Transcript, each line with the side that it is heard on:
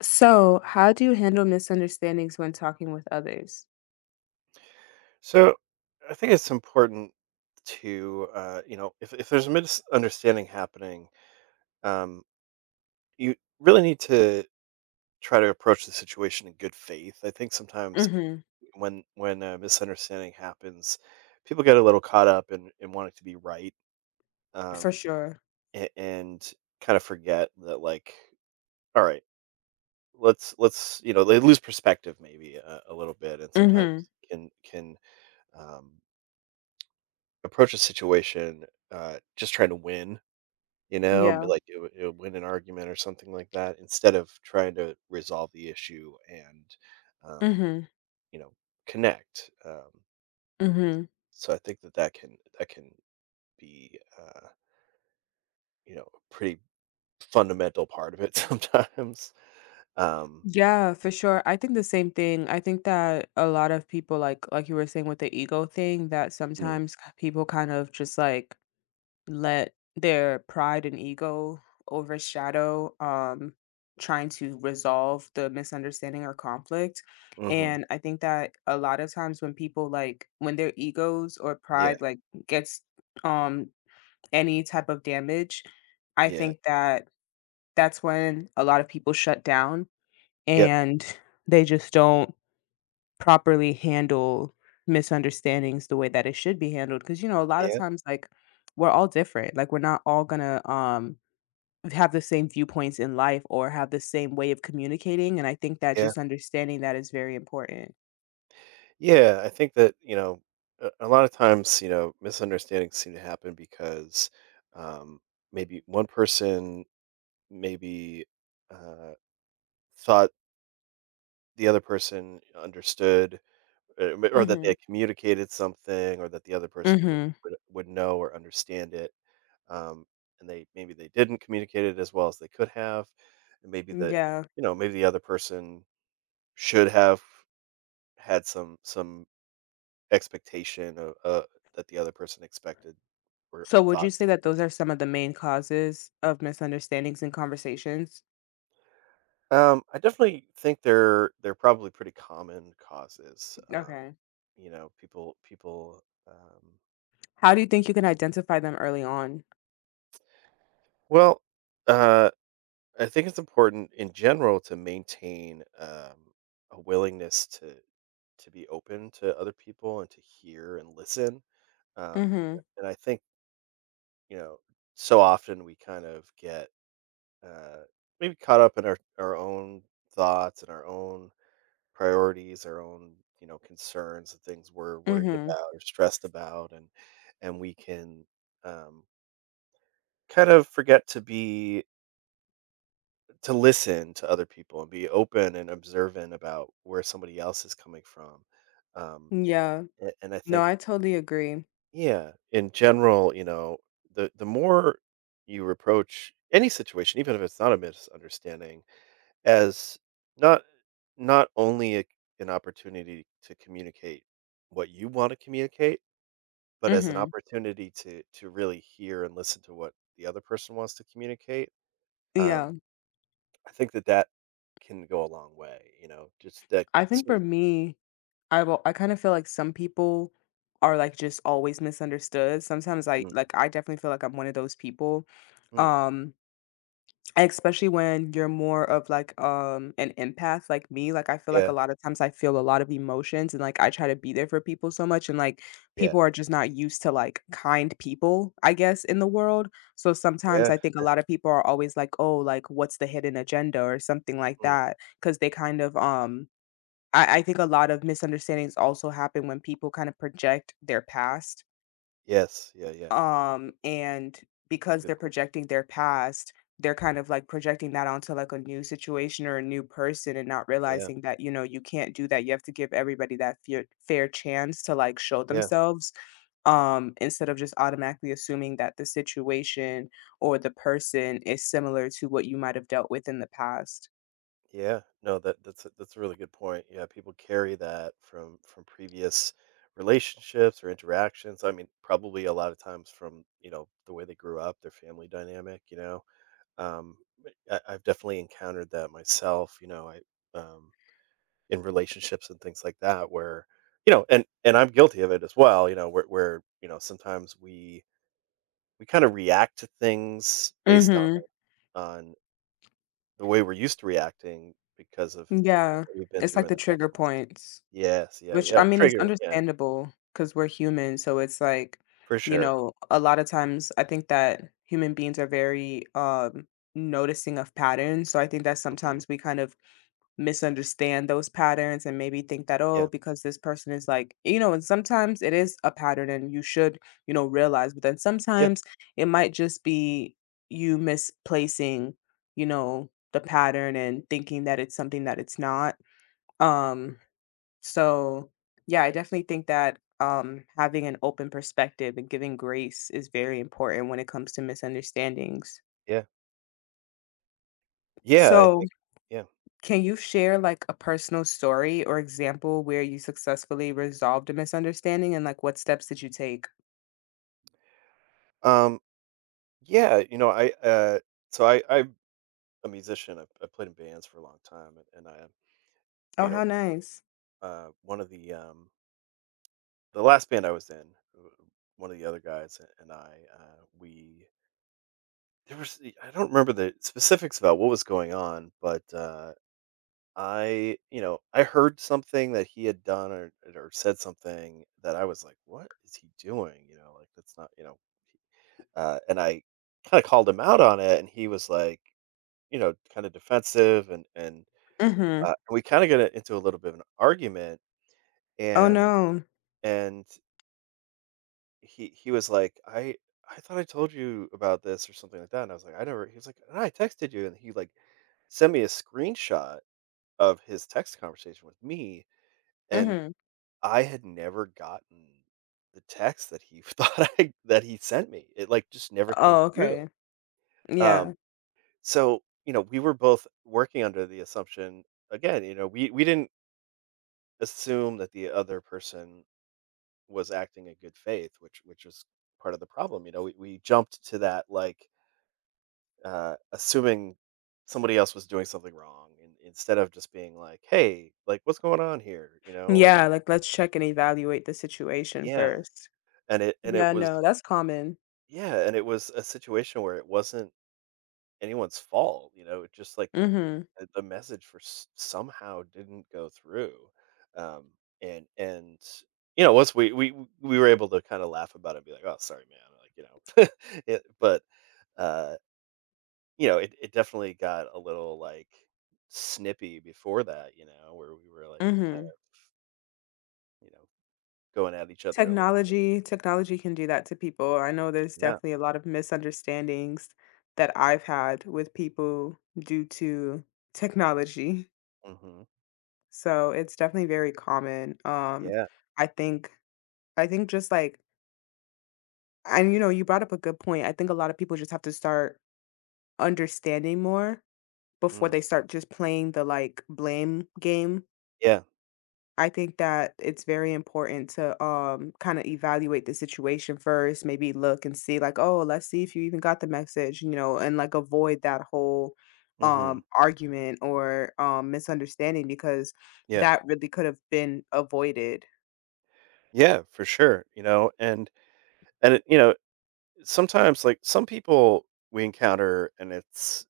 left: So, how do you handle misunderstandings when talking with others?
right: So I think it's important to you know, if there's a misunderstanding happening, um, you really need to try to approach the situation in good faith. I think sometimes
left: Mhm.
right: when a misunderstanding happens, people get a little caught up in wanting to be right.
left: For
right: um,
left: sure.
right: and kind of forget that, like, all right, let's you know, they lose perspective maybe a little bit, and sometimes
left: Mhm.
right: can um, approach a situation, just trying to win. You know,
left: Yeah.
right: but, like, it would win an argument or something like that, instead of trying to resolve the issue and, um,
left: Mhm.
right: you know, connect.
left: Mhm.
right: So I think that that can be, you know, a pretty fundamental part of it sometimes. um
left: Yeah, for sure. I think the same thing. I think that a lot of people, like you were saying with the ego thing, that
right: Mm,
left: sometimes people kind of just like let their pride and ego overshadow trying to resolve the misunderstanding or conflict.
right: mhm.
left: And I think that a lot of times when people, like, when their egos or
right: Yeah,
left: pride like gets um any type of damage, I
right: yeah.
left: think that that's when a lot of people shut down
right: Yep,
left: and they just don't properly handle misunderstandings the way that it should be handled, because, you know, a lot of
right: yeah,
left: times, like, we're all different, like we're not all gonna have the same viewpoints in life or have the same way of communicating, and I think that
right: yeah.
left: just understanding that is very important.
right: Yeah, I think that, you know, a lot of times, you know, misunderstandings seem to happen because, um, maybe one person, maybe, uh thought the other person understood, uh, or that they
left: Mm-hmm.
right: had communicated something, or that the other person would
left: Mm-hmm.
right: would would know or understand it. um, and they, maybe they didn't communicate it as well as they could have, and maybe that,
left: Yeah.
right: you know, maybe the other person should have had some expectation of, that the other person expected or
left: So would you
right: thought
left: say that
right: something.
left: those are some of the main causes of misunderstandings in conversations?
right: I definitely think they're probably pretty common causes.
left: Okay.
right: You know, people.
left: How do you think you can identify them early on?
right: Well, uh, I think it's important in general to maintain, a willingness to be open to other people and to hear and listen. Um,
left: Mhm.
right: and I think, you know, so often we kind of get, uh, maybe caught up in our own thoughts and our own priorities, our own, you know, concerns, the things we're worried
left: Mhm.
right: about or stressed about. And we can, um, kind of forget to be to listen to other people and be open and observant about where somebody else is coming from. Um,
left: Yeah.
right: and I
left: No,
right: think,
left: I totally agree.
right: yeah, in general, you know, the more you approach any situation, even if it's not a misunderstanding, as not, only an opportunity to communicate what you want to communicate, but as an
left: Mhm.
right: opportunity to really hear and listen to what the other person wants to communicate. Um,
left: Yeah.
right: I think that that can go a long way, you know, just that
left: I think
right: sort
left: for
right: of.
left: me, I kind of feel like some people are like just always misunderstood. Sometimes I
right: Mm,
left: like I definitely feel like I'm one of those people.
right: mm,
left: Um Especially when you're more of, like, an empath like me, like, I feel like
right: yeah,
left: a lot of times I feel a lot of emotions and, like, I try to be there for people so much, and, like,
right: yeah,
left: people are just not used to, like, kind people, I guess, in the world. So sometimes
right: yeah,
left: I think a lot of people are always like, "Oh, like, what's the hidden agenda?" or something like
right: mm,
left: that, because they kind of, I think a lot of misunderstandings also happen when people kind of project their past,
right: yes, yeah, yeah. That's,
left: and
right: that's a
left: because
right: good
left: they're
right: point.
left: projecting their past, they're kind of like projecting that onto like a new situation or a new person and not
right: Yeah,
left: realizing that, you know, you can't do that. You have to give everybody that fair, fair chance to like show
right: yeah,
left: themselves, instead of just automatically assuming that the situation or the person is similar to what you might have dealt with in the past.
right: yeah. No, that's a really good point. Yeah, people carry that from previous relationships or interactions. I mean, probably a lot of times from, you know, the way they grew up, their family dynamic. You know, um, I've definitely encountered that myself. You know, I, in relationships and things like that where, you know, and I'm guilty of it as well, you know, where, you know, sometimes we kind of react to things based on
left: Mm-hmm.
right: on the way we're used to reacting because of, you know,
left: Yeah.
right: what we've been
left: It's
right: through
left: like
right: in
left: the
right: the
left: trigger
right: past.
left: points.
right: Yes, yeah,
left: Which,
right: yeah,
left: I mean, is
right: triggering, yeah,
left: understandable because 'cause we're human, so it's like,
right: for
left: you
right: sure.
left: know, a lot of times I think that human beings are very, noticing of patterns, so I think that
right: Hmm.
left: sometimes we kind of misunderstand those patterns and maybe think that, "Oh,
right: Yeah,
left: because this person is like," you know, and sometimes it is a pattern and you should, you know, realize, but then
right: yeah,
left: sometimes it might just be you misplacing, you know, the pattern and thinking that it's something that it's not. Um so, yeah, I definitely think that, having an open perspective and giving grace is very important when it comes to misunderstandings.
right: yeah, yeah, I
left: So,
right: think, yeah.
left: can you share like a personal story or example where you successfully resolved a misunderstanding, and like what steps did you take?
right: um yeah, you know, I, so I'm a musician. I played in bands for a long time, and I,
left: Oh,
right: you know,
left: how nice.
right: one of the last band I was in, w- one of the other guys and I, we there was, I don't remember the specifics about what was going on, but, I, you know, I heard something that he had done, or said something, that I was like, what is he doing? You know, like, that's not, you know. And I kind of called him out on it, and he was like, you know, kind of defensive. and and
left: Mhm.
right: uh, we kind of got into a little bit of an argument,
left: Oh
right: and
left: no.
right: and he was like, "I thought I told you about this or something like that," and I was like, "I never." He was like, "No, I texted you," and he, like, sent me a screenshot of his text conversation with me, and
left: Mhm.
right: I had never gotten the text that he thought I that he sent me. It, like, just never came
left: Oh,
right: through.
left: okay.
right: Um,
left: Yeah.
right: so, you know, we were both working under the assumption. Again, you know, we didn't assume that the other person was acting in good faith, which was part of the problem. You know, we jumped to that, like, assuming somebody else was doing something wrong, and instead of just being like, hey, like, what's going on here, you know, like.
left: Yeah, like let's check and evaluate the situation
right: Yeah.
left: first.
right: And it
left: Yeah,
right: was,
left: no, that's common.
right: yeah. And it was a situation where it wasn't anyone's fault, you know, it just, like,
left: Mhm.
right: the message for somehow didn't go through. um and You know, once we we were able to kind of laugh about it and be like, oh, sorry man, like, you know it, but, uh, you know, it definitely got a little, like, snippy before that, you know, where we were, like, kind
left: Mhm.
right: of, you know, going at each other a little.
left: Technology can do that to people. I know there's
right: Yeah.
left: definitely a lot of misunderstandings that I've had with people due to technology.
right: Hmm.
left: So, it's definitely very common.
right: Yeah.
left: I think just like, and, you know, you brought up a good point. I think a lot of people just have to start understanding more before
right: Mm.
left: they start just playing the, like, blame game.
right: Yeah.
left: I think that it's very important to kind of evaluate the situation first, maybe look and see like, oh, let's see if you even got the message, you know, and like avoid that whole
right: Hmm.
left: argument or misunderstanding, because
right: Yeah.
left: that really could have been avoided.
right: Yeah, for sure. You know, you know, sometimes, like, some people we encounter,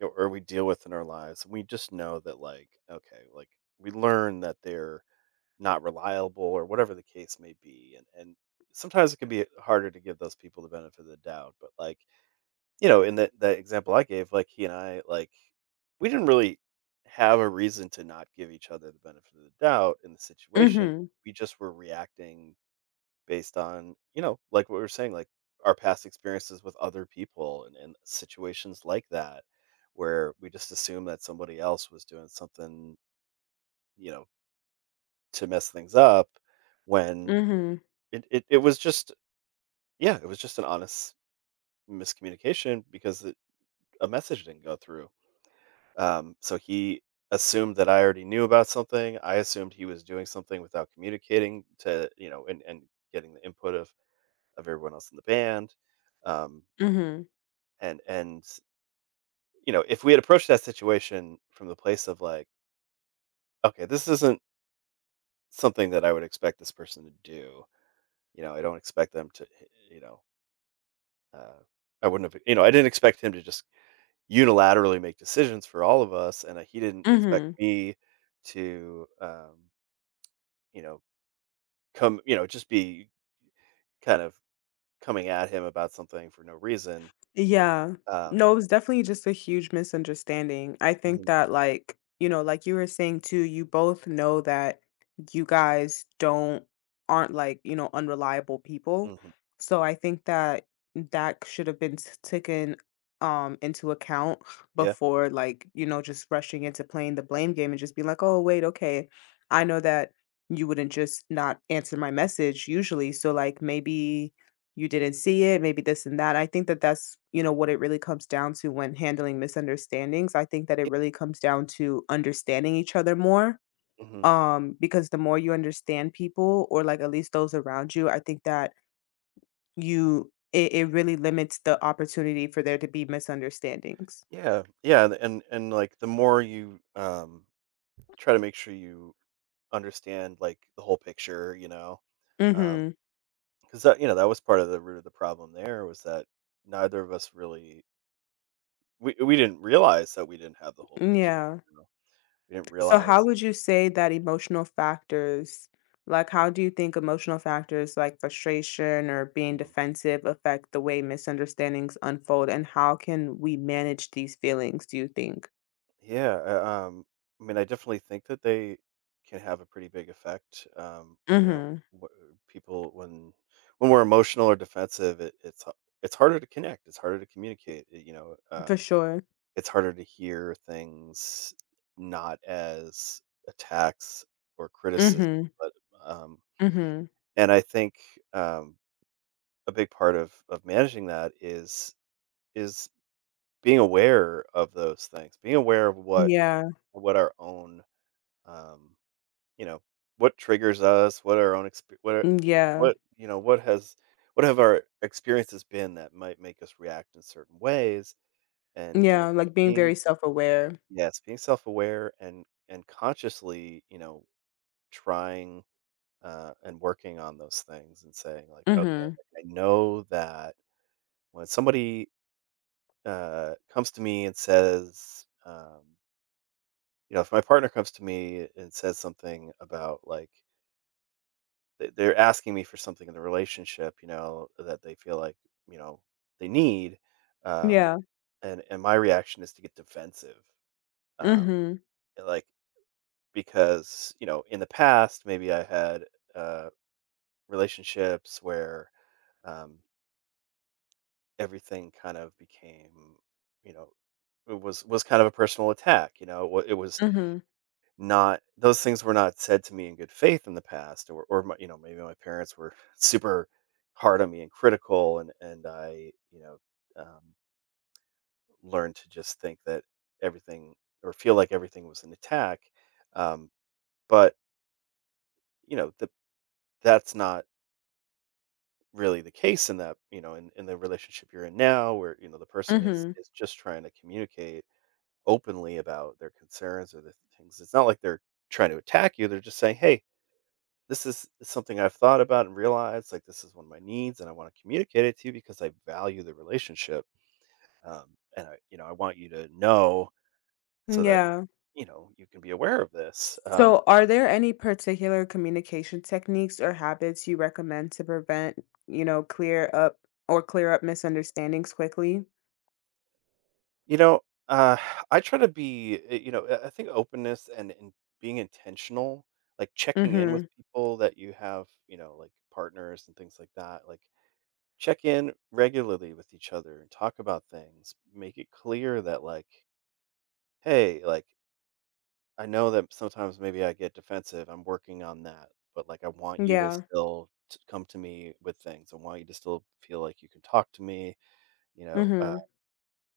right: or we deal with in our lives, we just know that, like, okay, like, we learn that they're not reliable or whatever the case may be. And sometimes it can be harder to give those people the benefit of the doubt, but, like, you know, in that example I gave, like, he and I, like, we didn't really have a reason to not give each other the benefit of the doubt in the situation.
left: Mhm.
right: We just were reacting based on, you know, like, what we were saying, like, our past experiences with other people and situations like that, where we just assumed that somebody else was doing something, you know, to mess things up, when
left: Mhm.
right: it was just, yeah, it was just an honest miscommunication because it a message didn't go through. So he assumed that I already knew about something. I assumed he was doing something without communicating to, you know, and getting the input of everyone else in the band. Um,
left: Mhm.
right: and You know, if we had approached that situation from the place of, like, okay, this isn't something that I would expect this person to do. You know, I don't expect them to. You know, uh, I wouldn't have. You know, I didn't expect him to just unilaterally make decisions for all of us, and, he didn't expect
left: Mhm.
right: me to, you know, come, you know, just be kind of coming at him about something for no reason.
left: Yeah.
right: Um
left: No, it was definitely just a huge misunderstanding. I think
right: Mhm,
left: that, like, you know, like you were saying too, you both know that you guys don't, aren't like, you know, unreliable people.
right: mhm,
left: So I think that that should have been s- taken into account
right: yeah,
left: before, like, you know, just rushing into playing the blame game and just being like, oh wait, okay, I know that you wouldn't just not answer my message usually, so like maybe you didn't see it, maybe this and that. I think that that's, you know, what it really comes down to when handling misunderstandings. I think that it
right: yeah,
left: really comes down to understanding each other more.
right: mhm,
left: Because the more you understand people, or like at least those around you, I think that it really limits the opportunity for there to be misunderstandings.
right: yeah, yeah, and, like, the more you, try to make sure you understand, like, the whole picture, you know, um,
left: Mm-hmm.
right: because that, you know, that was part of the root of the problem, there was that neither of us really, we didn't realize that we didn't have the whole picture,
left: Yeah.
right: you know? We didn't
left: So how
right: realize.
left: would you say that emotional factors like how do you think emotional factors like frustration or being
right: Mm.
left: defensive affect the way misunderstandings unfold, and how can we manage these feelings, do you think?
right: Yeah, I mean, I definitely think that they can have a pretty big effect. You know,
left: Mhm.
right: wh- people, when we're emotional or defensive, it's harder to connect. It's harder to communicate. You know,
left: For sure.
right: it's harder to hear things not as attacks or criticism,
left: Mhm.
right: but, um,
left: Mhm.
right: and I think, um, a big part of managing that is, is being aware of those things, being aware of what,
left: Yeah.
right: our own, um, you know, what triggers us, what our own, exp
left: Mm, yeah.
right: what, you know, what have our experiences been that might make us react in certain ways. And
left: Yeah, like being
right: being,
left: very self-aware.
right: yes, being self-aware and consciously, you know, trying, and working on those things and saying, like, "Okay,
left: Mhm.
right: I know that when somebody, comes to me and says," you know, if my partner comes to me and says something about, like, they're asking me for something in the relationship, you know, that they feel like, you know, they need. Um,
left: Yeah.
right: and my reaction is to get defensive. Um,
left: Mhm.
right: and, like, because, you know, in the past, maybe I had, uh, relationships where, um, everything kind of became, you know, it was kind of a personal attack. You know, it was.
left: Mhm.
right: Not those things were not said to me in good faith in the past, or my, you know, maybe my parents were super hard on me and critical, and I, you know, um, learned to just think that everything, or feel like everything was an attack. um, but, you know, that's not really the case, in that, you know, in the relationship you're in now, where, you know, the person
left: Mhm.
right: is just trying to communicate openly about their concerns or the things. It's not like they're trying to attack you; they're just saying, "Hey, this is something I've thought about and realized, like, this is one of my needs, and I want to communicate it to you because I value the relationship." Um, and I, you know, I want you to know so that,
left: Yeah.
right: you know, you can be aware of this.
left: So, are there any particular communication techniques or habits you recommend to prevent, you know, clear up, or clear up misunderstandings quickly?
right: You know, uh, I try to be, you know, I think openness and being intentional, like checking in with
left: Mhm.
right: people that you have, you know, like partners and things like that. Like, check in regularly with each other and talk about things. Make it clear that, like, hey, like, I know that sometimes maybe I get defensive, I'm working on that, but, like, I want you to
left: Yeah.
right: still, t come to me with things, I want you to still feel like you can talk to me, you know,
left: Mhm.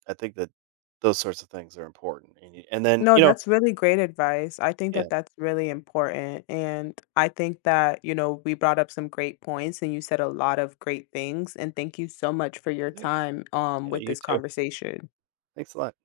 right: I think that those sorts of things are important, and then,
left: No,
right: you know.
left: that's really great advice. I think
right: Yeah,
left: that that's really important, and I think that, you know, we brought up some great points and you said a lot of great things, and thank you so much for your
right: thanks.
left: time
right: Yeah,
left: with
right: you
left: this
right: too.
left: conversation.
right: Thanks a lot.